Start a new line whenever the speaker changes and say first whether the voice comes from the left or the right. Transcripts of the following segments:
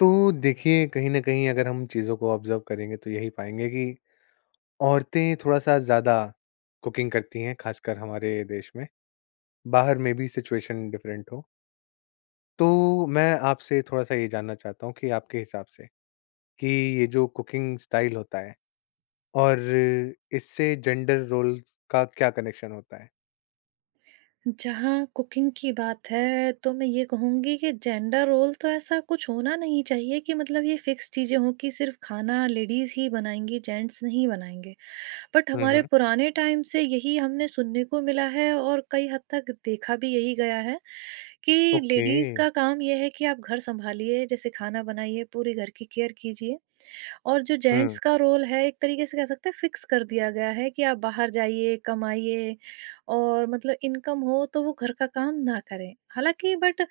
left: तो देखिए, कहीं न कहीं अगर हम चीज़ों को ऑब्ज़र्व करेंगे तो यही पाएँगे कि औरतें थोड़ा-सा ज़्यादा कुकिंग करती हैं, ख़ासकर हमारे देश में, बाहर में भी सिचुएशन डिफ़रेंट हो। तो मैं आपसे थोड़ा-सा ये जानना चाहता हूँ कि आपके हिसाब से कि ये जो कुकिंग स्टाइल होता है और इससे जेंडर रोल्स का क्या कनेक्शन होता है?
right: जहाँ कुकिंग की बात है, तो मैं ये कहूँगी कि जेंडर रोल तो ऐसा कुछ होना नहीं चाहिए कि मतलब ये फिक्स चीज़ें हों कि सिर्फ़ खाना लेडीज़ ही बनाएँगी, जेंट्स नहीं बनाएँगे। बट
left: हुँ,
right: हमारे
left: हुँ।
right: पुराने टाइम से यही हमने सुनने को मिला है, और कई हद तक देखा भी यही गया है कि
left: ओके।
right: लेडीज़ का काम ये है कि आप घर सँभालिए, जैसे खाना बनाइए, पूरे घर की केयर कीजिए। और जो
left: हुँ,
right: जेंट्स का रोल है, एक तरीके से कह सकते हैं फिक्स कर दिया गया है, कि आप बाहर जाइए, कमाइए, और मतलब इनकम हो तो वो घर का काम ना करें। हालाँकि बट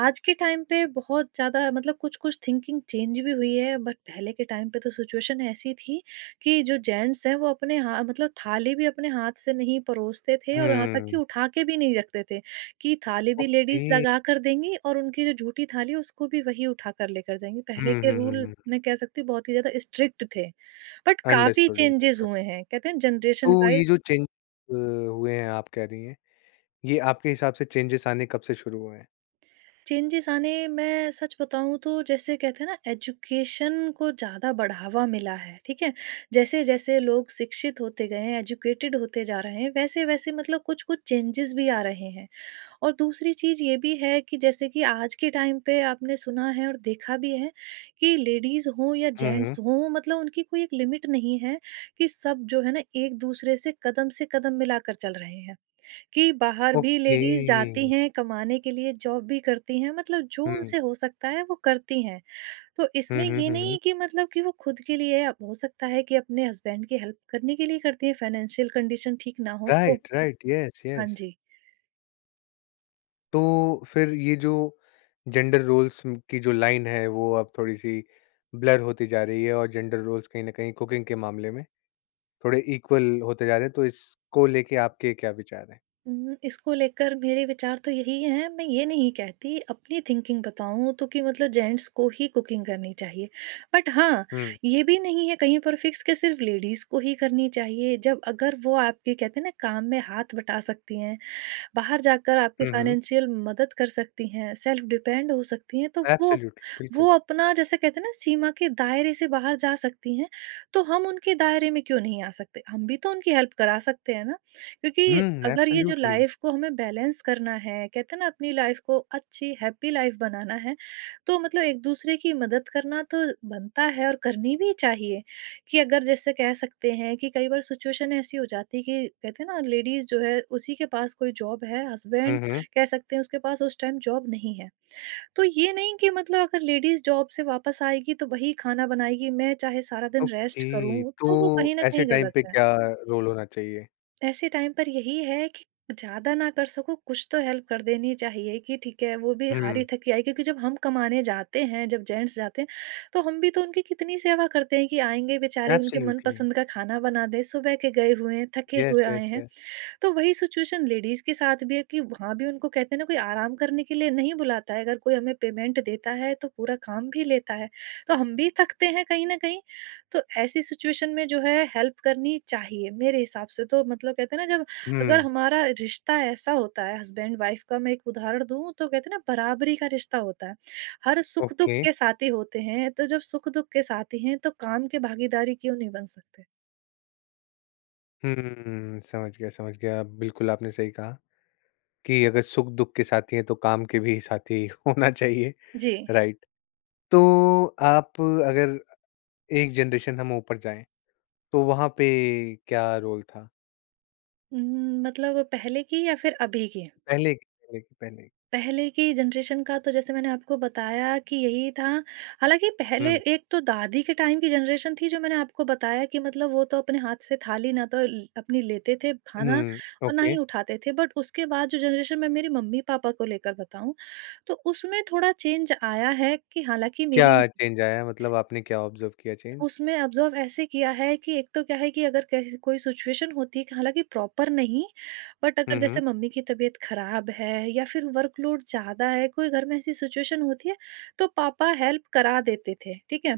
right: आज के टाइम पे बहुत ज़्यादा मतलब कुछ-कुछ थिंकिंग चेंज भी हुई है, बट पहले के टाइम पे तो सिचुएशन ऐसी थी कि जो जेंट्स हैं वो अपने हाँ मतलब थाली भी अपने हाथ से नहीं परोसते थे, और यहाँ तक कि
left: हुँ।
right: उठा के भी नहीं रखते थे। कि थाली भी लेडीज़
left: ओके।
right: लगा कर देंगी और उनकी जो जूठी थाली है उसको भी वही उठाकर लेकर जाएँगी।
left: हुँ,
right: पहले के
left: हुँ, हुँ,
right: रूल
left: हुँ।
right: मैं कह सकती हूँ बहुत ही ज़्यादा स्ट्रिक्ट थे, बट काफ़ी
left: अंडरस्टूड,
right: चेंजेज़
left: अंडरस्टूड।
right: हुए हैं। कहते हैं
left: तो
right: जनरेशन
left: ये
right: वाइज़
left: जो चेंज हुए हैं आप कह रही हैं, ये आपके हिसाब से चेंजेस आने कब से शुरू हुए हैं?
right: चेंजेज़ आने, मैं सच बताऊँ तो जैसे कहते हैं ना, एजुकेशन को ज़्यादा बढ़ावा मिला है, ठीक है? जैसे-जैसे लोग शिक्षित होते गए हैं, एजुकेटेड होते जा रहे हैं, वैसे-वैसे मतलब कुछ-कुछ चेंजेज़ भी आ रहे हैं। और दूसरी चीज़ ये भी है कि जैसे कि आज के टाइम पे आपने सुना है और देखा भी है कि लेडीज़ हों या
left: हुँ, हुँ।
right: जेंट्स हों, मतलब उनकी कोई एक लिमिट नहीं है, कि सब जो है ना एक-दूसरे से कदम मिलाकर चल रहे हैं। कि बाहर भी
left: ओके।
right: लेडीज़ जाती हैं कमाने के लिए, जॉब भी करती हैं, मतलब जो
left: हुँ।
right: उनसे हो सकता है वो करती हैं। तो
left: हुँ,
right: इसमें
left: हुँ,
right: ये
left: हुँ, हुँ।
right: नहीं कि मतलब कि वो खुद के लिए, अब हो सकता है कि अपने हस्बैंड की हेल्प करने के लिए करती हैं, फाइनेंशियल कंडीशन ठीक ना हो तो।
left: Right, right. यस,
right: हाँ
left: यस।
right: जी।
left: तो फिर ये जो जेंडर रोल्स की जो लाइन है वो अब थोड़ी-सी ब्लर होती जा रही है और जेंडर रोल्स कहीं न कहीं कुकिंग के मामले में थोड़े इक्वल होते जा रहे हैं, तो इसको लेके आपके क्या विचार हैं?
right: इसको लेकर मेरे विचार तो यही हैं, मैं ये नहीं कहती, अपनी थिंकिंग बताऊँ तो, कि मतलब जेंट्स को ही कुकिंग करनी चाहिए। बट हाँ,
left: हुँ।
right: ये भी नहीं है कहीं पर फिक्स कि सिर्फ़ लेडीज़ को ही करनी चाहिए, जब अगर वो आपके कहते हैं ना काम में हाथ बटा सकती हैं, बाहर जाकर आपकी
left: हुँ, हुँ।
right: फाइनेंशियल मदद कर सकती हैं, सेल्फ डिपेंड हो सकती हैं, तो वो
left: एब्सोल्यूटली, बिल्कुल।
right: वो अपना जैसे कहते हैं ना सीमा के दायरे से बाहर जा सकती हैं, तो हम उनके दायरे में क्यों नहीं आ सकते? हम भी तो उनकी हेल्प करा सकते हैं ना,
left: हुँ,
right: क्योंकि अगर ये जो
left: एब्सोल्यूटली।
right: लाइफ को हमें बैलेंस करना है, कहते हैं ना अपनी लाइफ को अच्छी हैप्पी लाइफ बनाना है, तो मतलब एक-दूसरे की मदद करना तो बनता है और करनी भी चाहिए। कि अगर जैसे कह सकते हैं कि कई बार सिचुएशन ऐसी हो जाती है कि कहते हैं ना लेडीज जो है उसी के पास कोई जॉब है,
left: हुँ,
right: हस्बैंड
left: हुँ।
right: कह सकते हैं उसके पास उस टाइम जॉब नहीं है, तो ये नहीं कि मतलब अगर लेडीज जॉब से वापस आएगी तो वही खाना बनाएगी, मैं चाहे सारा दिन रेस्ट
left: ओके,
right: करूं,
left: तो
right: तो वो कहीं ना
left: ऐसे
right: कहीं
left: टाइम
right: गलत
left: पे
right: है।
left: क्या रोल होना चाहिए?
right: ऐसे टाइम पर यही है कि ज़्यादा ना कर सको कुछ तो हेल्प कर देनी चाहिए, कि ठीक है वो भी
left: हुँ।
right: हारी थकी आई, क्योंकि जब हम कमाने जाते हैं, जब जेंट्स जाते हैं, तो हम भी तो उनकी कितनी सेवा करते हैं कि आएंगे बेचारे, उनके
left: एब्सोल्युटली।
right: मनपसंद का खाना बना दें, सुबह के गए हुए हैं, थके
left: यस,
right: हुए आए
left: यस,
right: हैं।
left: यस।
right: तो वही सिचुएशन लेडीज़ के साथ भी है कि वहाँ भी उनको कहते हैं ना, कोई आराम करने के लिए नहीं बुलाता है, अगर कोई हमें पेमेंट देता है तो पूरा काम भी लेता है, तो हम भी थकते हैं कहीं न कहीं। तो ऐसी सिचुएशन में जो है हेल्प करनी चाहिए मेरे हिसाब से, तो मतलब कहते हैं ना जब अगर
left: हुँ,
right: हमारा रिश्ता ऐसा होता है हस्बैंड वाइफ़ का, मैं एक उदाहरण दूँ तो कहते हैं ना बराबरी का रिश्ता होता है। हर सुख-दुख
left: ओके।
right: के साथी होते हैं, तो जब सुख-दुख के साथी हैं तो काम के भागीदारी क्यों नहीं बन सकते?
left: हुँ, समझ गया, समझ गया। बिल्कुल आपने सही कहा कि अगर सुख-दुख के साथी हैं, तो काम के भी साथी होना चाहिए,
right: जी।
left: राइट। तो आप अगर एक जनरेशन हम ऊपर जाएँ, तो वहाँ पे क्या रोल था?
right: मतलब पहले की या फिर अभी की?
left: पहले।
right: पहले की जनरेशन का तो जैसे मैंने आपको बताया कि यही था। हालाँकि पहले
left: हुँ,
right: एक तो दादी के टाइम की जनरेशन थी, जो मैंने आपको बताया कि मतलब वो तो अपने हाथ से थाली ना तो ल अपनी लेते थे खाना,
left: हुँ,
right: और ना
left: ओके।
right: ही उठाते थे। बट उसके बाद जो जनरेशन, मैं मेरी मम्मी-पापा को लेकर बताऊँ, तो उसमें थोड़ा चेंज आया है कि हालाँकि मेरी
left: क्या चेंज आया, मतलब आपने क्या ऑब्ज़र्व किया चेंज?
right: उसमें ऑब्ज़र्व ऐसे किया है कि एक तो क्या है कि अगर कैसी कोई सिचुएशन होती है, कि हालाँकि प्रॉपर नहीं, बट
left: हुँ,
right: अगर
left: हुँ।
right: जैसे मम्मी की तबीयत ख़राब है या फिर वर्कलोड ज़्यादा है, कोई घर में ऐसी सिचुएशन होती है, तो पापा हेल्प करा देते थे, ठीक है।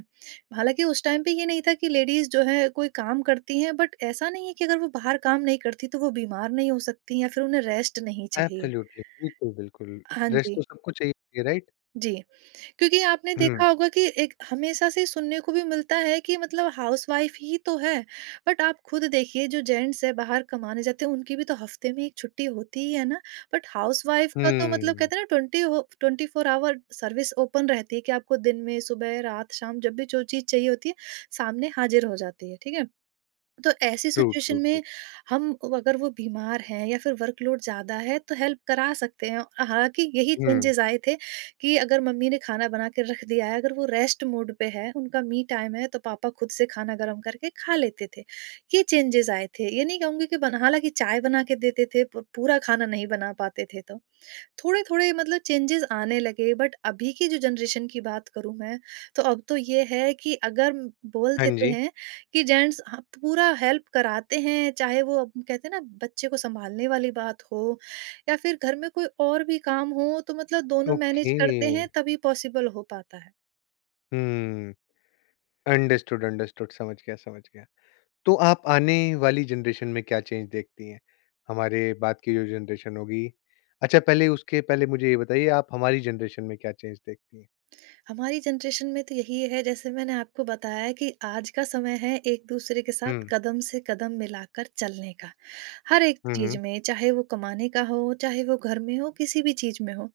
right: हालाँकि उस टाइम पे ये नहीं था कि लेडीज़ जो है कोई काम करती हैं, बट ऐसा नहीं है कि अगर वो बाहर काम नहीं करती तो वो बीमार नहीं हो सकती, या फिर उन्हें रेस्ट नहीं चाहिए।
left: एब्सोल्युटली, बिल्कुल, बिल्कुल।
right: हाँ
left: रेस्ट
right: जी।
left: तो सबको चाहिए, राइट?
right: जी। क्योंकि आपने
left: हुँ,
right: देखा होगा कि एक हमेशा से सुनने को भी मिलता है कि मतलब हाउसवाइफ ही तो है, बट आप खुद देखिए जो जेंट्स है बाहर कमाने जाते हैं, उनकी भी तो हफ्ते में एक छुट्टी होती ही है ना, बट हाउसवाइफ का तो मतलब
left: हुँ।
right: कहते हैं ना 24 आवर सर्विस ओपन रहती है, कि आपको दिन में सुबह रात शाम जब भी जो चीज चाहिए होती है सामने हाजिर हो जाती है, ठीक है। तो ऐसी
left: ट्रू, ट्रू,
right: सिचुएशन
left: ट्रू।
right: में हम अगर वो बीमार हैं या फिर वर्कलोड ज़्यादा है तो हेल्प करा सकते हैं। हालाँकि यही
left: हुँ।
right: चेंजेज़ आए थे कि अगर मम्मी ने खाना बना के रख दिया है, अगर वो रेस्ट मोड पे है, उनका मी टाइम है, तो पापा खुद से खाना गरम करके खा लेते थे। ये चेंजेज़ आए थे। ये नहीं कहूँगी कि बना हालाँकि चाय बना के देते थे, प पूरा खाना नहीं बना पाते थे तो। थोड़े-थोड़े मतलब चेंजेज़ आने लगे, बट अभी की जो जनरेशन की बात करूँ मैं, तो अब तो ये है कि अगर बोल
left: हाँ
right: देते
left: जी।
right: हैं कि जेंट्स ह पूरा हेल्प कराते हैं, चाहे वो अब कहते हैं ना बच्चे को सँभालने वाली बात हो, या फिर घर में कोई और भी काम हो, तो मतलब दोनों मैनेज
left: ओके।
right: करते हैं तभी पॉसिबल हो पाता है।
left: हुँ। अंडरस्टूड, अंडरस्टूड, समझ गया, समझ गया। तो आप आने वाली जनरेशन में क्या चेंज देखती हैं? हमारे बाद की जो जनरेशन होगी, अच्छा, पहले उसके पहले मुझे ये बताइए, आप हमारी जनरेशन में क्या चेंज देखती हैं?
right: हमारी जनरेशन में तो यही है, जैसे मैंने आपको बताया कि आज का समय है एक दूसरे के साथ
left: हुँ।
right: कदम से कदम मिलाकर चलने का। हर एक
left: हुँ, हुँ।
right: चीज़ में, चाहे वो कमाने का हो, चाहे वो घर में हो, किसी भी चीज़ में हो।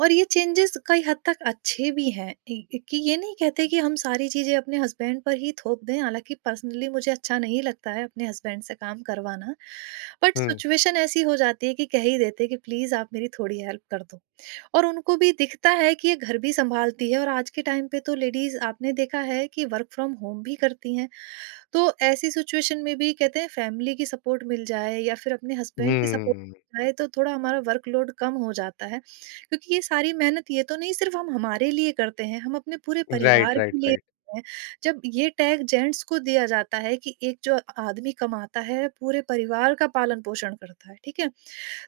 right: और ये चेंजेज़ कई हद तक अच्छे भी हैं, इ कि ये नहीं कहते कि हम सारी चीज़ें अपने हस्बैंड पर ही थोप दें, हालाँकि पर्सनली मुझे अच्छा नहीं लगता है अपने हस्बैंड से काम करवाना। But
left: hmm.
right: सिचुएशन ऐसी हो जाती है कि कह ही देते हैं कि प्लीज़ आप मेरी थोड़ी हेल्प कर दो। और उनको भी दिखता है कि ये घर भी सँभालती है, और आज के टाइम पे तो लेडीज़ आपने देखा है कि वर्क फ्रॉम होम भी करती हैं। तो ऐसी सिचुएशन में भी कहते हैं फैमिली की सपोर्ट मिल जाए, या फिर अपने हस्बैंड की सपोर्ट
left: हुँ।
right: मिल जाए, तो थोड़ा हमारा वर्कलोड कम हो जाता है, क्योंकि ये सारी मेहनत ये तो नहीं सिर्फ हम हमारे लिए करते हैं, हम अपने पूरे
left: राइट,
right: परिवार
left: राइट,
right: के लिए
left: राइट।
right: करते हैं। जब ये टैग जेंट्स को दिया जाता है कि एक जो आदमी कमाता है पूरे परिवार का पालन पोषण करता है, ठीक है,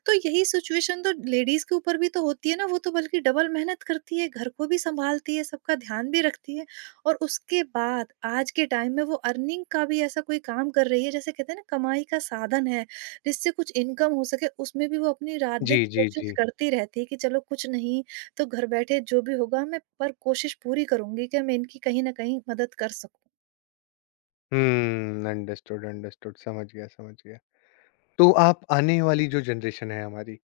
right: तो यही सिचुएशन तो लेडीज के ऊपर भी तो होती है ना, वो तो बल्कि डबल मेहनत करती है, घर को भी संभालती है, सबका ध्यान भी रखती है, और उसके बाद आज के टाइम में वो अर्निंग का भी ऐसा कोई काम कर रही है, जैसे कहते हैं ना कमाई का साधन है जिससे कुछ इनकम हो सके, उसमें भी वो अपनी रात दिन
left: जी, जी,
right: कोशिश
left: जी।
right: करती रहती है कि चलो कुछ नहीं तो घर बैठे जो भी होगा, मैं पर कोशिश पूरी करूंगी कि मैं इनकी कहीं ना कहीं मदद कर सकूं।
left: हुँ। अंडरस्टूड, अंडरस्टूड, समझ गया, समझ गया। तो आप आने वाली जो जनरेशन है हमारी,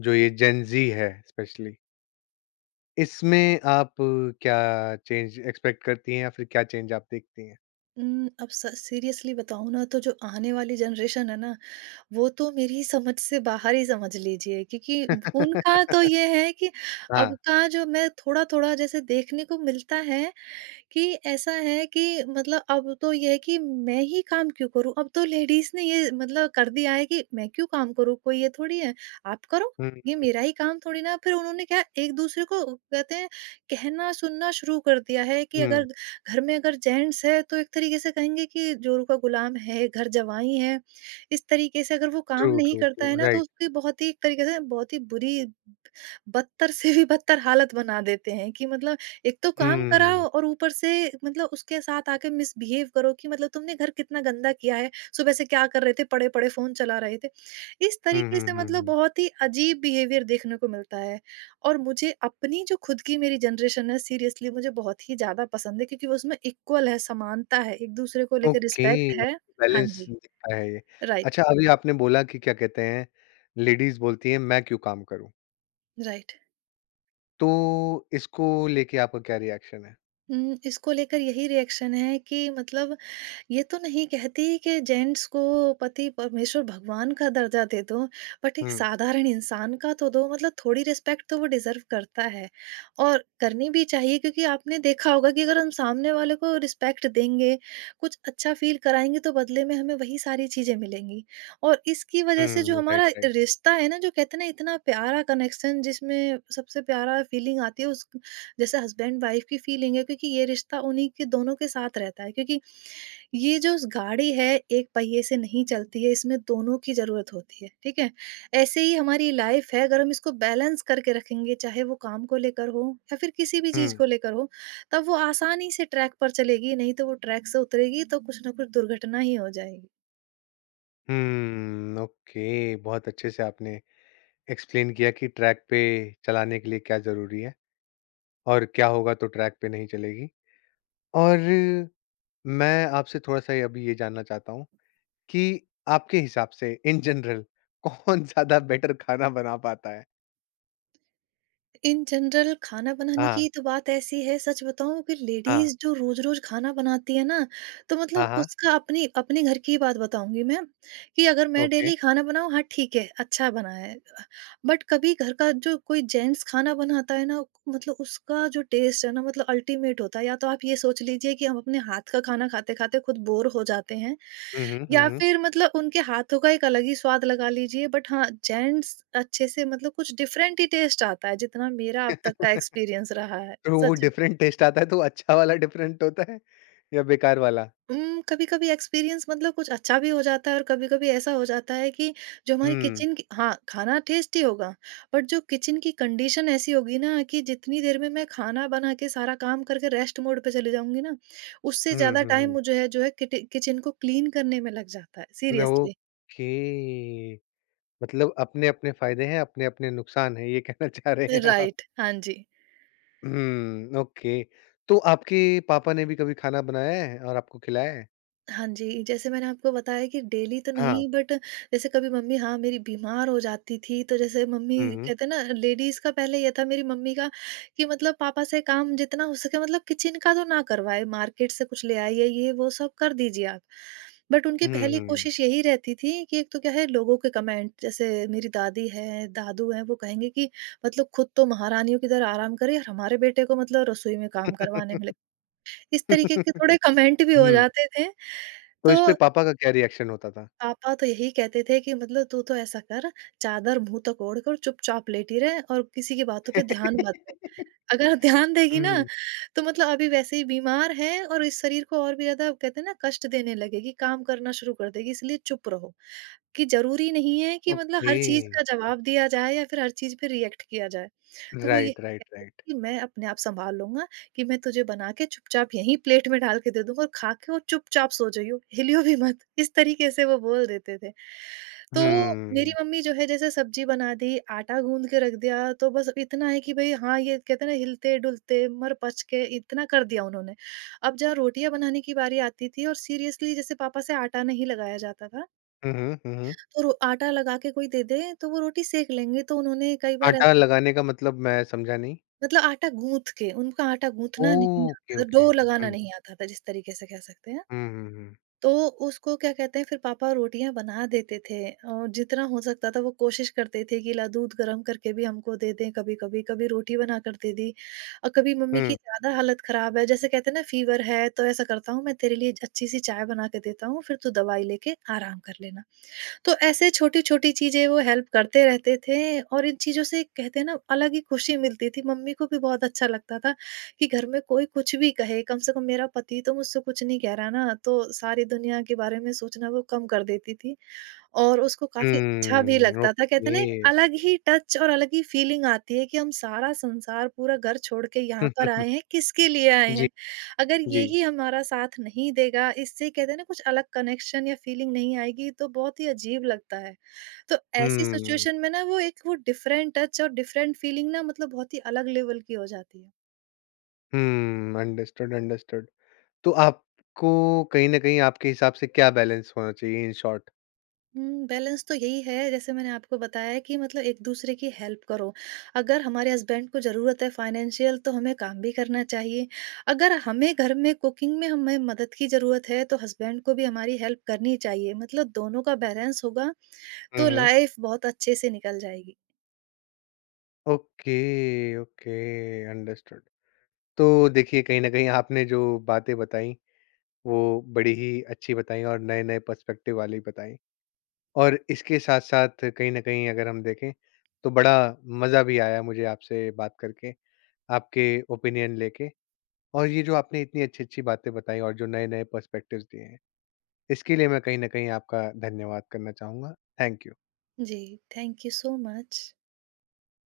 left: जो ये जेन ज़ी है स्पेशली, इसमें आप क्या चेंज एक्सपेक्ट करती हैं या फिर क्या चेंज आप देखती हैं?
right: अब सीरियसली बताऊं ना, तो जो आने वाली जनरेशन है ना वो तो मेरी समझ से बाहर ही समझ लीजिए, क्योंकि उनका तो ये है कि अब
left: हाँ।
right: का जो मैं थोड़ा थोड़ा जैसे देखने को मिलता है कि ऐसा है कि मतलब अब तो ये है कि मैं ही काम क्यों करूँ? अब तो लेडीज़ ने ये मतलब कर दिया है कि मैं क्यों काम करूँ? कोई ये थोड़ी है, आप करो,
left: हुँ,
right: ये मेरा ही काम थोड़ी ना है। फिर उन्होंने क्या एक-दूसरे को कहते हैं कहना सुनना शुरू कर दिया है कि अगर
left: हुँ।
right: घर में अगर जेंट्स है तो एक तरीके से कहेंगे कि जोरू का गुलाम है, घर जवाई है। इस तरीके से अगर वो
left: ट्रू,
right: काम नहीं
left: ट्रू, ट्रू,
right: करता है ना तो
left: राइट।
right: उसकी बहुत ही एक तरीके से बहुत ही बुरी बदतर से भी बदतर हालत बना देते हैं कि मतलब एक तो काम
left: हुँ।
right: कराओ और ऊपर से मतलब उसके साथ आके मिसबिहेव करो कि मतलब तुमने घर कितना गंदा किया है, सुबह से क्या कर रहे थे, पड़े-पड़े फ़ोन चला रहे थे। इस
left: हुँ,
right: तरीके
left: हुँ,
right: से
left: हुँ,
right: मतलब
left: हुँ।
right: बहुत ही अजीब बिहेवियर देखने को मिलता है। और मुझे अपनी जो खुद की मेरी जनरेशन है सीरियसली मुझे बहुत ही ज़्यादा पसंद है क्योंकि उसमें इक्वल है, समानता है, एक-दूसरे को लेकर
left: ओके,
right: रिस्पेक्ट है।
left: आपको
right: हाँ
left: बैलेंस
right: जी,
left: दिखता है ये।
right: राइट,
left: अच्छा, अभी आपने बोला कि क्या कहते हैं, लेडीज़ बोलती हैं मैं क्यों काम करूँ?
right: राइट।
left: तो इसको लेके आपका क्या रिएक्शन है?
right: हुँ, इसको लेकर यही रिएक्शन है कि मतलब ये तो नहीं कहती कि जेंट्स को पति परमेश्वर भगवान का दर्जा दे दो, बट एक
left: हुँ,
right: साधारण इंसान का तो दो मतलब थोड़ी रिस्पेक्ट तो वो डिज़र्व करता है। और करनी भी चाहिए क्योंकि आपने देखा होगा कि अगर हम सामने वाले को रिस्पेक्ट देंगे, कुछ अच्छा फ़ील कराएँगे तो बदले में हमें वही सारी चीज़ें मिलेंगी। और इसकी वज़ह से जो
left: हुँ, राइट,
right: हमारा
left: राइट।
right: रिश्ता है ना जो कहते हैं ना इतना प्यारा कनेक्शन जिसमें सबसे प्यारा फ़ीलिंग आती है उस जैसे हस्बैंड वाइफ़ की फ़ीलिंग है, क्योंकि ये रिश्ता उन्हीं के दोनों के साथ रहता है, क्योंकि ये जो स गाड़ी है, एक पहिए से नहीं चलती है, इसमें दोनों की ज़रूरत होती है, ठीक है? ऐसे ही हमारी लाइफ़ है, अगर हम इसको बैलेंस करके रखेंगे, चाहे वो काम को लेकर हो या फिर किसी भी चीज़
left: हुँ,
right: को लेकर हो, तब वो आसानी से ट्रैक पर चलेगी, नहीं तो वो ट्रैक से उतरेगी तो कुछ ना कुछ दुर्घटना ही हो जाएगी।
left: हुँ, ओके, बहुत अच्छे से आपने एक्सप्लेन किया कि ट्रैक पे चलाने के लिए क्या ज़रूरी है। और क्या होगा तो ट्रैक पे नहीं चलेगी। और मैं आपसे थोड़ा-सा ये अभी ये जानना चाहता हूँ कि आपके हिसाब से इन जनरल कौन ज़्यादा बेटर खाना बना पाता है?
right: इन जनरल खाना बनाने
left: हाँ,
right: की तो बात ऐसी है, सच बताऊँ कि
left: हाँ।
right: लेडीज़ जो रोज़-रोज़ खाना बनाती है ना, तो
left: हाँ,
right: मतलब
left: हाँ।
right: उसका अपनी अपने घर की ही बात बताऊँगी मैं, कि अगर मैं
left: ओके।
right: डेली खाना बनाऊँ, हाँ, ठीक है, अच्छा बना है। बट कभी घर का जो कोई जेंट्स खाना बनाता है ना, मतलब उसका जो टेस्ट है ना मतलब अल्टीमेट होता है। या तो आप ये सोच लीजिए कि हम अपने हाथ का खाना खाते-खाते खुद बोर हो जाते हैं,
left: हुँ, हुँ, हुँ,
right: या
left: हुँ।
right: फिर मतलब उनके हाथों का एक अलग ही स्वाद लगा लीजिए। बट हाँ, जेंट्स अच्छे से मतलब कुछ डिफरेंट ही टेस्ट आता है, जितना मेरा अब तक का एक्सपीरियंस रहा है।
left: तो वो
right: सच।
left: डिफरेंट टेस्ट आता है तो अच्छा वाला डिफरेंट होता है या बेकार वाला?
right: कभी-कभी एक्सपीरियंस मतलब कुछ अच्छा भी हो जाता है और कभी-कभी ऐसा हो जाता है कि जो हमारी
left: हुँ।
right: किचन की हाँ, खाना टेस्टी होगा, बट जो किचन की कंडीशन ऐसी होगी ना कि जितनी देर में मैं खाना बना के सारा काम करके रेस्ट मोड पे चली जाऊँगी ना, उससे
left: हुँ,
right: ज़्यादा
left: हुँ,
right: टाइम
left: हुँ।
right: मुझे है जो है किट किचन को क्लीन करने में लग जाता है,
left: न,
right: सीरियसली।
left: ओके। मतलब अपने-अपने फ़ायदे हैं, अपने-अपने नुकसान हैं, ये कहना चाह रहे हैं आप।
right: राइट, हाँ जी।
left: हुँ, ओके। तो आपके पापा ने भी कभी खाना बनाया है और आपको खिलाया है?
right: हाँ जी, जैसे मैंने आपको बताया कि डेली तो
left: हाँ।
right: नहीं बट जैसे कभी मम्मी हाँ, मेरी बीमार हो जाती थी तो जैसे मम्मी
left: हुँ, हुँ।
right: कहते हैं ना लेडीज़ का पहले ये था मेरी मम्मी का कि मतलब पापा से काम जितना हो सके मतलब किचन का तो ना करवाएँ, मार्केट से कुछ ले आइए, ये वो सब कर दीजिए आप। बट उनकी पहली
left: हुँ।
right: कोशिश यही रहती थी कि एक तो क्या है लोगों के कमेंट जैसे मेरी दादी है, दादू हैं वो कहेंगे कि मतलब खुद तो महारानियों की तरह आराम करे और हमारे बेटे को मतलब रसोई में काम करवाने में लगी, इस तरीके
left: हुँ,
right: के थोड़े कमेंट भी हो जाते थे।
left: तो
right: तो
left: इस पे पापा का क्या रिएक्शन होता था?
right: पापा तो यही कहते थे कि मतलब तू तो ऐसा कर, चादर मुँह तक ओढ़ कर चुपचाप लेटी रह और किसी की बातों पे ध्यान मत दे। अगर ध्यान देगी ना
left: हुँ,
right: तो मतलब अभी वैसे ही बीमार है और इस शरीर को और भी ज़्यादा कहते हैं ना कष्ट देने लगेगी, काम करना शुरू कर देगी, इसलिए चुप रहो। कि ज़रूरी नहीं है कि मतलब
left: ओके।
right: हर चीज़ का जवाब दिया जाए या फिर हर चीज़ पे रिएक्ट किया जाए। तो वो यही
left: राइट,
right: कह
left: राइट,
right: रही
left: राइट।
right: थी कि मैं अपने आप सँभाल लूँगा, कि मैं तुझे बना के चुपचाप यहीं प्लेट में डाल के दे दूँगा और खा के और चुपचाप सो जाइयो, हिलियो भी मत। इस तरीके से वो बोल देते थे। तो मेरी
left: हुँ।
right: मम्मी जो है जैसे सब्ज़ी बना दी, आटा गूँध के रख दिया, तो बस इतना है कि भई हाँ, ये कहते हैं ना हिलते-डुलते, मर-पच के इतना कर दिया उन्होंने। अब जहाँ रोटियाँ बनाने की बारी आती थी और सीरियसली जैसे पापा से आटा नहीं लगाया जाता था,
left: हुँ, हुँ, हुँ, हुँ।
right: तो रो आटा लगा के कोई दे दे, तो वो रोटी सेंक लेंगे, तो उन्होंने कई बार
left: आटा
right: ऐसा
left: लगाने का मतलब मैं समझा नहीं।
right: मतलब आटा गूँथ के, उनको आटा गूँथना नहीं
left: ओके,
right: आता था,
left: ओके।
right: डो लगाना
left: हुँ।
right: नहीं आता था, जिस तरीके से कह सकते हैं।
left: हुँ, हुँ, हुँ।
right: तो उसको क्या कहते हैं, फिर पापा रोटियाँ बना देते थे और जितना हो सकता था वो कोशिश करते थे कि ला दूध गरम करके भी हमको दे दें कभी-कभी, कभी कभी रोटी बनाकर दे दी और कभी मम्मी की
left: हुँ।
right: ज़्यादा हालत ख़राब है, जैसे कहते हैं ना फ़ीवर है, तो ऐसा करता हूँ मैं तेरे लिए अच्छी-सी चाय बना के देता हूँ, फिर तू दवाई लेके आराम कर लेना। तो ऐसे छोटी-छोटी चीज़ें वो हेल्प करते रहते थे और इन चीज़ों से कहते हैं ना अलग ही खुशी मिलती थी। मम्मी को भी बहुत अच्छा लगता था कि घर में कोई कुछ भी कहे, कम से कम मेरा पति तो मुझसे कुछ नहीं कह रहा ना, तो सारी दुनिया के बारे में सोचना वो कम कर देती थी। और उसको काफ़ी अच्छा भी
left: हुँ,
right: लगता था। कहते
left: ओके।
right: हैं ना एक अलग ही टच और अलग ही फ़ीलिंग आती है कि हम सारा संसार, पूरा घर छोड़ के यहाँ पर आए हैं, किसके लिए आए
left: जी,
right: हैं? अगर
left: जी।
right: यही हमारा साथ नहीं देगा, इससे कहते हैं ना कुछ अलग कनेक्शन या फ़ीलिंग नहीं आएगी, तो बहुत ही अजीब लगता है। तो ऐसी
left: हुँ।
right: सिचुएशन में ना वो डिफरेंट टच और डिफरेंट फ़ीलिंग ना मतलब बहुत ही अलग लेवल की हो जाती है।
left: हुँ, अंडरस्टूड, अंडरस्टूड। तो आपको कहीं न कहीं आपके हिसाब से क्या बैलेंस होना चाहिए इन शॉर्ट?
right: हुँ, बैलेंस तो यही है जैसे मैंने आपको बताया कि मतलब एक-दूसरे की हेल्प करो। अगर हमारे हस्बैंड को ज़रूरत है फाइनेंशियल तो हमें काम भी करना चाहिए। अगर हमें घर में कुकिंग में हमें मदद की ज़रूरत है तो हस्बैंड को भी हमारी हेल्प करनी चाहिए। मतलब दोनों का बैलेंस होगा
left: हुँ,
right: तो
left: हुँ।
right: लाइफ़ बहुत अच्छे से निकल जाएगी।
left: Okay, okay, understood. तो देखिए, कहीं न कहीं आपने जो बातें बताई वो बड़ी ही अच्छी बताई और नए-नए पर्सपेक्टिव वाली बताई। और इसके साथ-साथ कहीं न कहीं अगर हम देखें तो बड़ा मज़ा भी आया मुझे आपसे बात करके, आपके ओपिनियन लेके, और ये जो आपने इतनी अच्छी-अच्छी बातें बताई और जो नए-नए पर्सपेक्टिव्स दिए हैं, इसके लिए मैं कहीं न कहीं आपका धन्यवाद करना चाहूँगा। Thank you.
right: जी, थैंक यू सो मच।